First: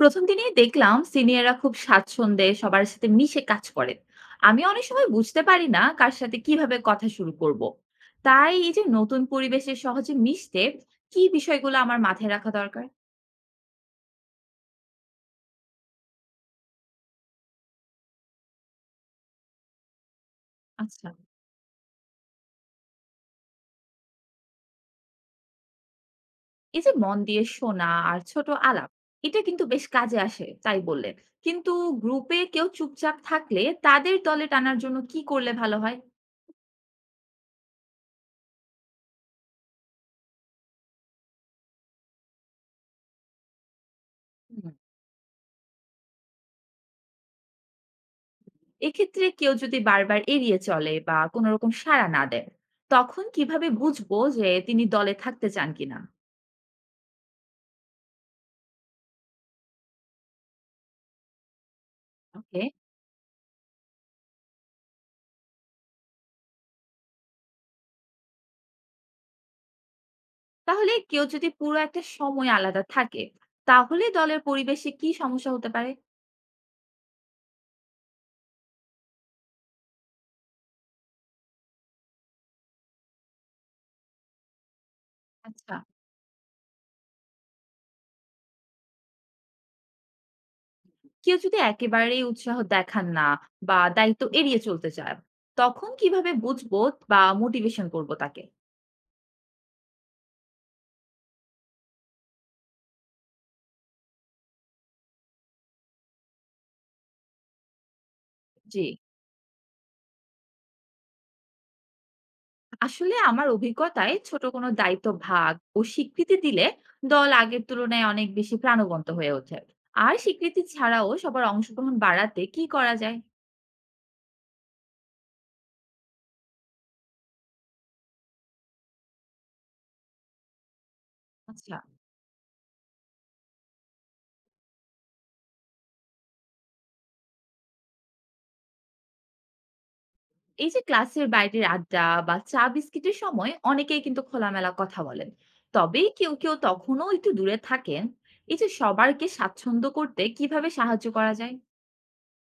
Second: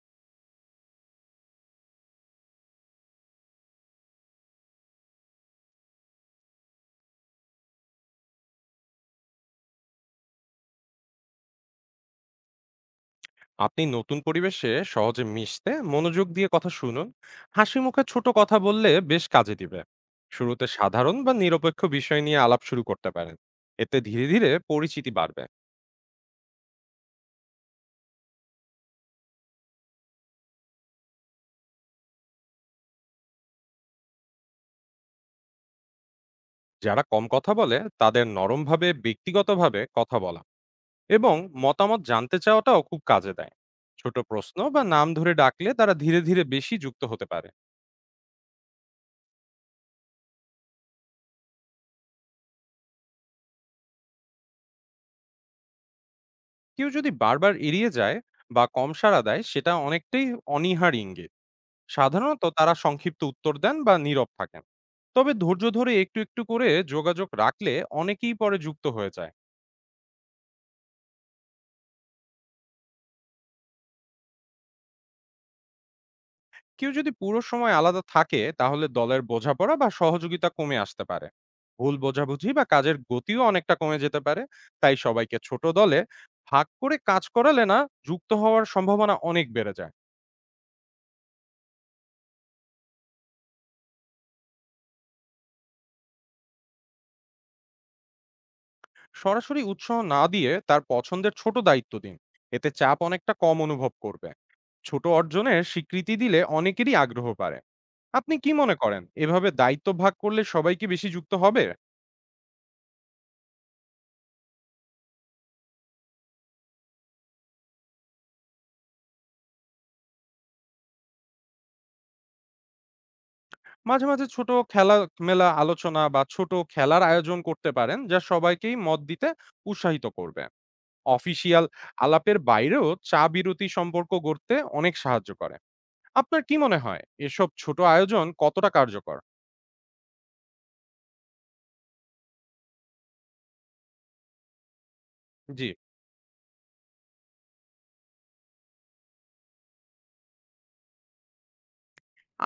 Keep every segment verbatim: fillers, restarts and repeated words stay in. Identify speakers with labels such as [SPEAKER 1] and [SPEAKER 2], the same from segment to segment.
[SPEAKER 1] প্রথম দিনেই দেখলাম সিনিয়ররা খুব স্বাচ্ছন্দ্যে সবার সাথে মিশে কাজ করেন। আমি অনেক সময় বুঝতে পারি না কার সাথে কিভাবে কথা শুরু করব। তাই এই যে নতুন পরিবেশে সহজে মিশতে কি বিষয়গুলো আমার মাথায় রাখা দরকার?
[SPEAKER 2] আপনি নতুন পরিবেশে সহজে মিশতে মনোযোগ দিয়ে কথা শুনুন। হাসি মুখে ছোট কথা বললে বেশ কাজে দিবে। শুরুতে
[SPEAKER 1] আচ্ছা,
[SPEAKER 2] সাধারণ বা নিরপেক্ষ বিষয় নিয়ে আলাপ শুরু করতে পারেন। এতে ধীরে ধীরে পরিচিতি বাড়বে।
[SPEAKER 1] এই যে মন দিয়ে শোনা আর ছোট আলাপ, এটা কিন্তু বেশ কাজে আসে তাই বললেন। কিন্তু গ্রুপে কেউ চুপচাপ থাকলে তাদের দলে টানার জন্য কি করলে ভালো হয়?
[SPEAKER 2] যারা কম কথা বলে তাদের নরমভাবে ব্যক্তিগতভাবে কথা বলা এবং মতামত জানতে চাওয়াটাও খুব কাজে দেয়। ছোট প্রশ্ন বা নাম ধরে ডাকলে তারা ধীরে ধীরে বেশি যুক্ত হতে পারে।
[SPEAKER 1] এক্ষেত্রে কেউ যদি বারবার এড়িয়ে চলে বা কোনো রকম সাড়া না দেন, তখন কিভাবে বুঝবো যে তিনি দলে থাকতে চান কিনা?
[SPEAKER 2] কেউ যদি বারবার এড়িয়ে যায় বা কম সাড়া দেয়, সেটা অনেকটাই অনীহার ইঙ্গিত। সাধারণত
[SPEAKER 1] ওকে।
[SPEAKER 2] তারা সংক্ষিপ্ত উত্তর দেন বা নীরব থাকেন। তবে ধৈর্য ধরে একটু একটু করে যোগাযোগ রাখলে অনেকেই পরে যুক্ত হয়ে যায়।
[SPEAKER 1] তাহলে কেউ যদি পুরো একটা সময় আলাদা থাকে, তাহলে দলের পরিবেশে কি সমস্যা হতে পারে?
[SPEAKER 2] কেউ যদি পুরো সময় আলাদা থাকে, তাহলে দলের বোঝাপড়া বা সহযোগিতা কমে আসতে পারে। ভুল বোঝাবুঝি বা কাজের গতিও অনেকটা কমে যেতে পারে। তাই সবাইকে ছোট
[SPEAKER 1] আচ্ছা,
[SPEAKER 2] দলে ভাগ করে কাজ করালে না যুক্ত হওয়ার সম্ভাবনা অনেক বেড়ে যায়।
[SPEAKER 1] কেউ যদি একেবারেই উৎসাহ দেখান না বা দায়িত্ব এড়িয়ে চলতে চায়, তখন কিভাবে বুঝবো বা মোটিভেশন করব তাকে?
[SPEAKER 2] সরাসরি উৎসাহ না দিয়ে তার পছন্দের ছোট দায়িত্ব দিন। এতে চাপ অনেকটা কম অনুভব করবে। ছোট অর্জনের স্বীকৃতি দিলে অনেকেরই আগ্রহ বাড়ে। আপনি কি মনে
[SPEAKER 1] জি,
[SPEAKER 2] করেন এভাবে দায়িত্ব ভাগ করলে সবাই কি বেশি যুক্ত হবে?
[SPEAKER 1] আসলে আমার অভিজ্ঞতায় ছোট কোনো দায়িত্ব ভাগ ও স্বীকৃতি দিলে দল আগের তুলনায় অনেক বেশি প্রাণবন্ত হয়ে ওঠে। আর স্বীকৃতি ছাড়াও সবার অংশগ্রহণ বাড়াতে কি করা যায়?
[SPEAKER 2] মাঝে মাঝে ছোট খেলা, মেলা আলোচনা বা ছোট খেলার আয়োজন করতে পারেন, যা সবাইকেই মত দিতে উৎসাহিত করবে। অফিসিয়াল
[SPEAKER 1] আচ্ছা,
[SPEAKER 2] আলাপের বাইরেও চা বিরতি সম্পর্ক গড়তে অনেক সাহায্য করে। আপনার কি মনে হয় এসব ছোট আয়োজন কতটা কার্যকর?
[SPEAKER 1] এই যে ক্লাসের বাইরের আড্ডা বা চা বিস্কিটের সময় অনেকেই কিন্তু খোলামেলা কথা বলেন।
[SPEAKER 2] জি।
[SPEAKER 1] তবে কেউ কেউ তখনও একটু দূরে থাকেন। এই যে সবারকে স্বাচ্ছন্দ্য করতে কিভাবে সাহায্য করা যায়?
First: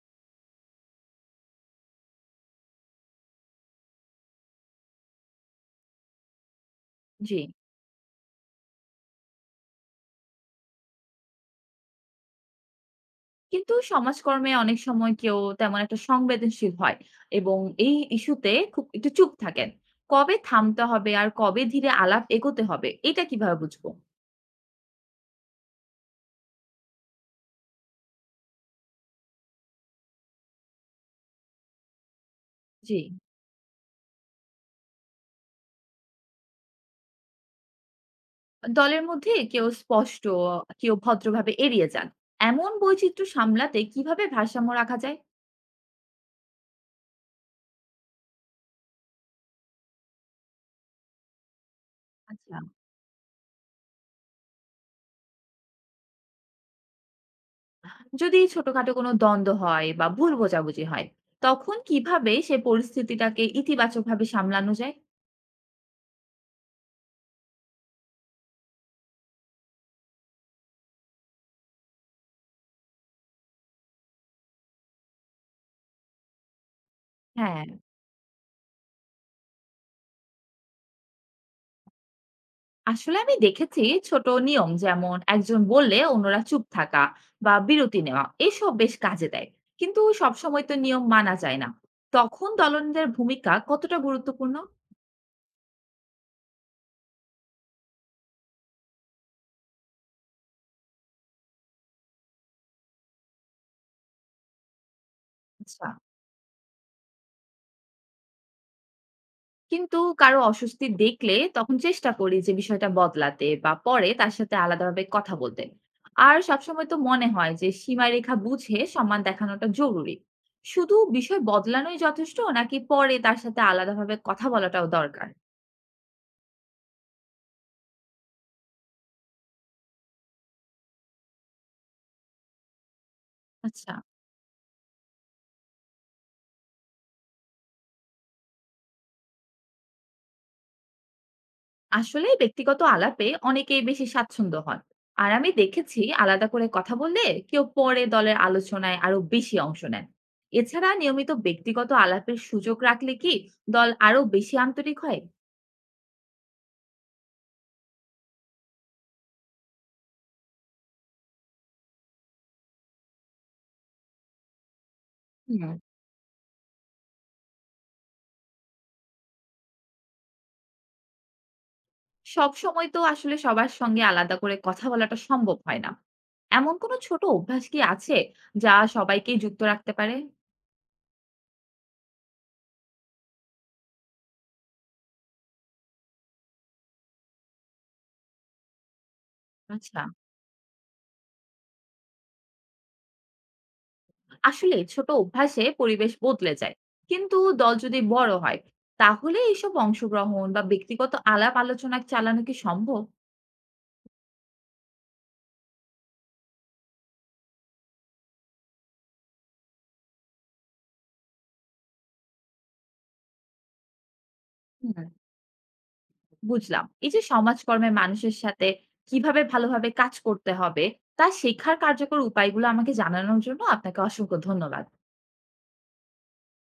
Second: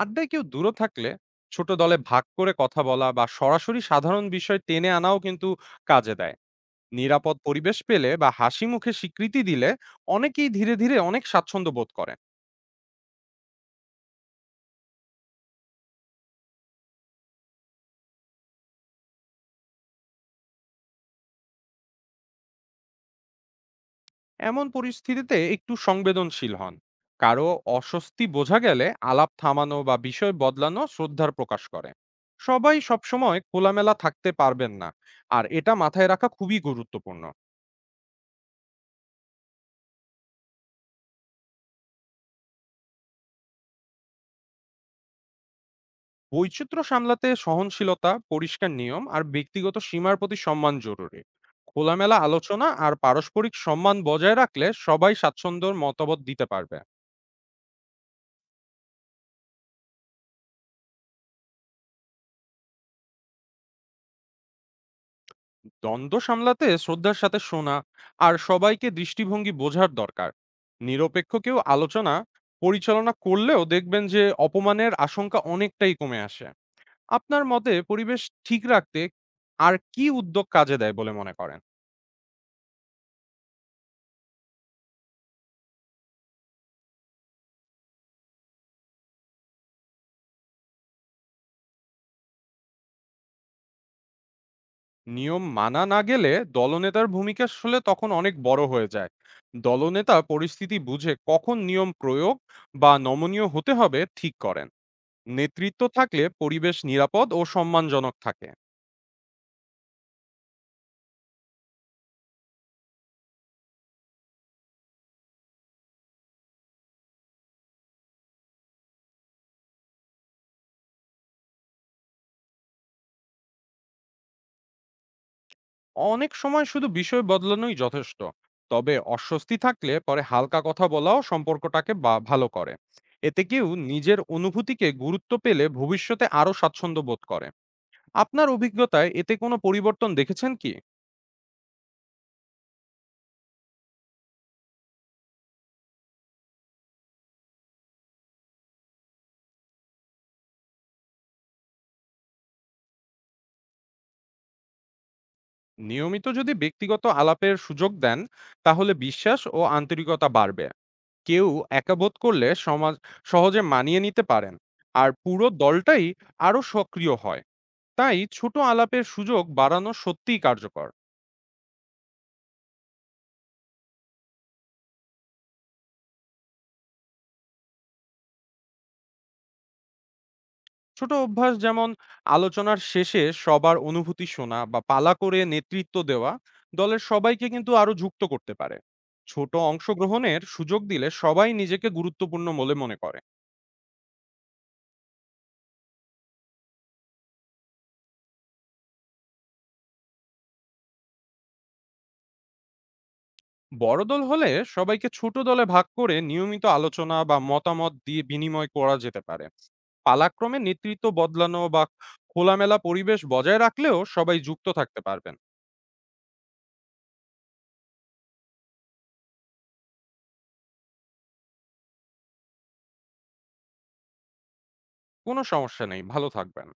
[SPEAKER 2] আড্ডায় কেউ দূরে থাকলে ছোট দলে ভাগ করে কথা বলা বা সরাসরি সাধারণ বিষয় টেনে আনাও কিন্তু কাজে দেয়। নিরাপদ
[SPEAKER 1] জি,
[SPEAKER 2] পরিবেশ পেলে বা হাসি মুখে স্বীকৃতি দিলে অনেকেই ধীরে ধীরে অনেক স্বাচ্ছন্দ্য বোধ করে।
[SPEAKER 1] কিন্তু সমাজকর্মে অনেক সময় কেউ তেমন একটা সংবেদনশীল হয় এবং এই ইস্যুতে খুব একটু চুপ থাকেন। কবে থামতে হবে আর কবে ধীরে আলাপ এগোতে হবে এটা কিভাবে বুঝবো?
[SPEAKER 2] এমন পরিস্থিতিতে একটু সংবেদনশীল হন। কারো অস্বস্তি বোঝা গেলে আলাপ থামানো বা বিষয় বদলানো শ্রদ্ধার প্রকাশ করে। সবাই
[SPEAKER 1] জি,
[SPEAKER 2] সবসময় খোলামেলা থাকতে পারবেন না, আর এটা মাথায় রাখা খুবই গুরুত্বপূর্ণ।
[SPEAKER 1] দলের মধ্যে কেউ স্পষ্ট, কেউ ভদ্রভাবে এড়িয়ে যান। এমন বৈচিত্র্য সামলাতে কিভাবে ভারসাম্য রাখা যায়?
[SPEAKER 2] বৈচিত্র্য সামলাতে সহনশীলতা, পরিষ্কার নিয়ম আর ব্যক্তিগত সীমার প্রতি সম্মান জরুরি। খোলামেলা
[SPEAKER 1] আচ্ছা,
[SPEAKER 2] আলোচনা আর পারস্পরিক সম্মান বজায় রাখলে সবাই স্বাচ্ছন্দ্যর মতামত দিতে পারবে।
[SPEAKER 1] যদি ছোটখাটো কোনো দ্বন্দ্ব হয় বা ভুল বোঝাবুঝি হয়, তখন কিভাবে সে পরিস্থিতিটাকে ইতিবাচকভাবে সামলানো যায়?
[SPEAKER 2] দ্বন্দ্ব সামলাতে শ্রদ্ধার সাথে শোনা আর সবাইকে দৃষ্টিভঙ্গি বোঝার দরকার। নিরপেক্ষ কেউ আলোচনা পরিচালনা করলেও দেখবেন যে অপমানের আশঙ্কা অনেকটাই কমে আসে। আপনার
[SPEAKER 1] হ্যাঁ,
[SPEAKER 2] মতে পরিবেশ ঠিক রাখতে আর কি উদ্যোগ কাজে দেয় বলে মনে করেন?
[SPEAKER 1] আসলে আমি দেখেছি ছোট নিয়ম যেমন একজন বললে অন্যরা চুপ থাকা বা বিরতি নেওয়া এসব বেশ কাজে দেয়। কিন্তু সবসময় তো নিয়ম মানা যায় না, তখন দলনেতার ভূমিকা কতটা গুরুত্বপূর্ণ?
[SPEAKER 2] নিয়ম মানা না গেলে দলনেতার ভূমিকা আসলে তখন অনেক বড় হয়ে যায়। দলনেতা পরিস্থিতি বুঝে কখন নিয়ম প্রয়োগ বা নমনীয় হতে হবে ঠিক করেন। নেতৃত্ব
[SPEAKER 1] আচ্ছা,
[SPEAKER 2] থাকলে পরিবেশ নিরাপদ ও সম্মানজনক থাকে।
[SPEAKER 1] কিন্তু কারো অস্বস্তি দেখলে তখন চেষ্টা করি যে বিষয়টা বদলাতে বা পরে তার সাথে আলাদাভাবে কথা বলতে। আর সবসময় তো মনে হয় যে সীমারেখা বুঝে সম্মান দেখানোটা জরুরি। শুধু বিষয় বদলানোই যথেষ্ট নাকি পরে তার সাথে আলাদাভাবে কথা বলাটাও দরকার?
[SPEAKER 2] অনেক সময় শুধু বিষয় বদলানোই যথেষ্ট, তবে অস্বস্তি থাকলে পরে হালকা কথা বলাও সম্পর্কটাকে বা- ভালো করে। এতে কেউ
[SPEAKER 1] আচ্ছা,
[SPEAKER 2] নিজের অনুভূতিকে গুরুত্ব পেলে ভবিষ্যতে আরো স্বাচ্ছন্দ্য বোধ করে। আপনার অভিজ্ঞতায় এতে কোনো পরিবর্তন দেখেছেন কি?
[SPEAKER 1] আসলে ব্যক্তিগত আলাপে অনেকেই বেশি স্বাচ্ছন্দ্য হন। আর আমি দেখেছি আলাদা করে কথা বললে কেউ পরে দলের আলোচনায় আরো বেশি অংশ নেন। এছাড়া নিয়মিত ব্যক্তিগত আলাপের সুযোগ রাখলে কি দল আরো বেশি আন্তরিক হয়?
[SPEAKER 2] নিয়মিত যদি ব্যক্তিগত আলাপের সুযোগ দেন, তাহলে বিশ্বাস ও আন্তরিকতা বাড়বে। কেউ একাবোধ করলে সমাজ সহজে মানিয়ে নিতে পারেন, আর পুরো
[SPEAKER 1] হুম,
[SPEAKER 2] দলটাই আরো সক্রিয় হয়। তাই ছোট আলাপের সুযোগ বাড়ানো সত্যিই কার্যকর।
[SPEAKER 1] সব সময় তো আসলে সবার সঙ্গে আলাদা করে কথা বলাটা সম্ভব হয় না। এমন কোনো ছোট অভ্যাস কি আছে যা সবাইকেই যুক্ত রাখতে পারে?
[SPEAKER 2] ছোট অভ্যাস যেমন আলোচনার শেষে সবার অনুভূতি শোনা বা পালা করে নেতৃত্ব দেওয়া দলের সবাইকে কিন্তু আরো যুক্ত করতে পারে। ছোট
[SPEAKER 1] আচ্ছা,
[SPEAKER 2] অংশগ্রহণের সুযোগ দিলে সবাই নিজেকে গুরুত্বপূর্ণ বলে মনে করে।
[SPEAKER 1] আসলে ছোট অভ্যাসে পরিবেশ বদলে যায়। কিন্তু দল যদি বড় হয়, তাহলে এইসব অংশগ্রহণ বা ব্যক্তিগত আলাপ আলোচনা চালানো কি সম্ভব?
[SPEAKER 2] বড় দল হলে সবাইকে ছোট দলে ভাগ করে নিয়মিত আলোচনা বা মতামত দিয়ে বিনিময় করা যেতে পারে। পালাক্রমে নেতৃত্ব বদলানো বা খোলামেলা পরিবেশ বজায় রাখলেও সবাই যুক্ত
[SPEAKER 1] হুম,
[SPEAKER 2] থাকতে পারবেন।
[SPEAKER 1] বুঝলাম এই যে সমাজকর্মে মানুষের সাথে কিভাবে ভালোভাবে কাজ করতে হবে তা শেখার কার্যকর উপায়গুলো আমাকে জানানোর জন্য আপনাকে অসংখ্য ধন্যবাদ।
[SPEAKER 2] কোনো সমস্যা নেই, ভালো থাকবেন।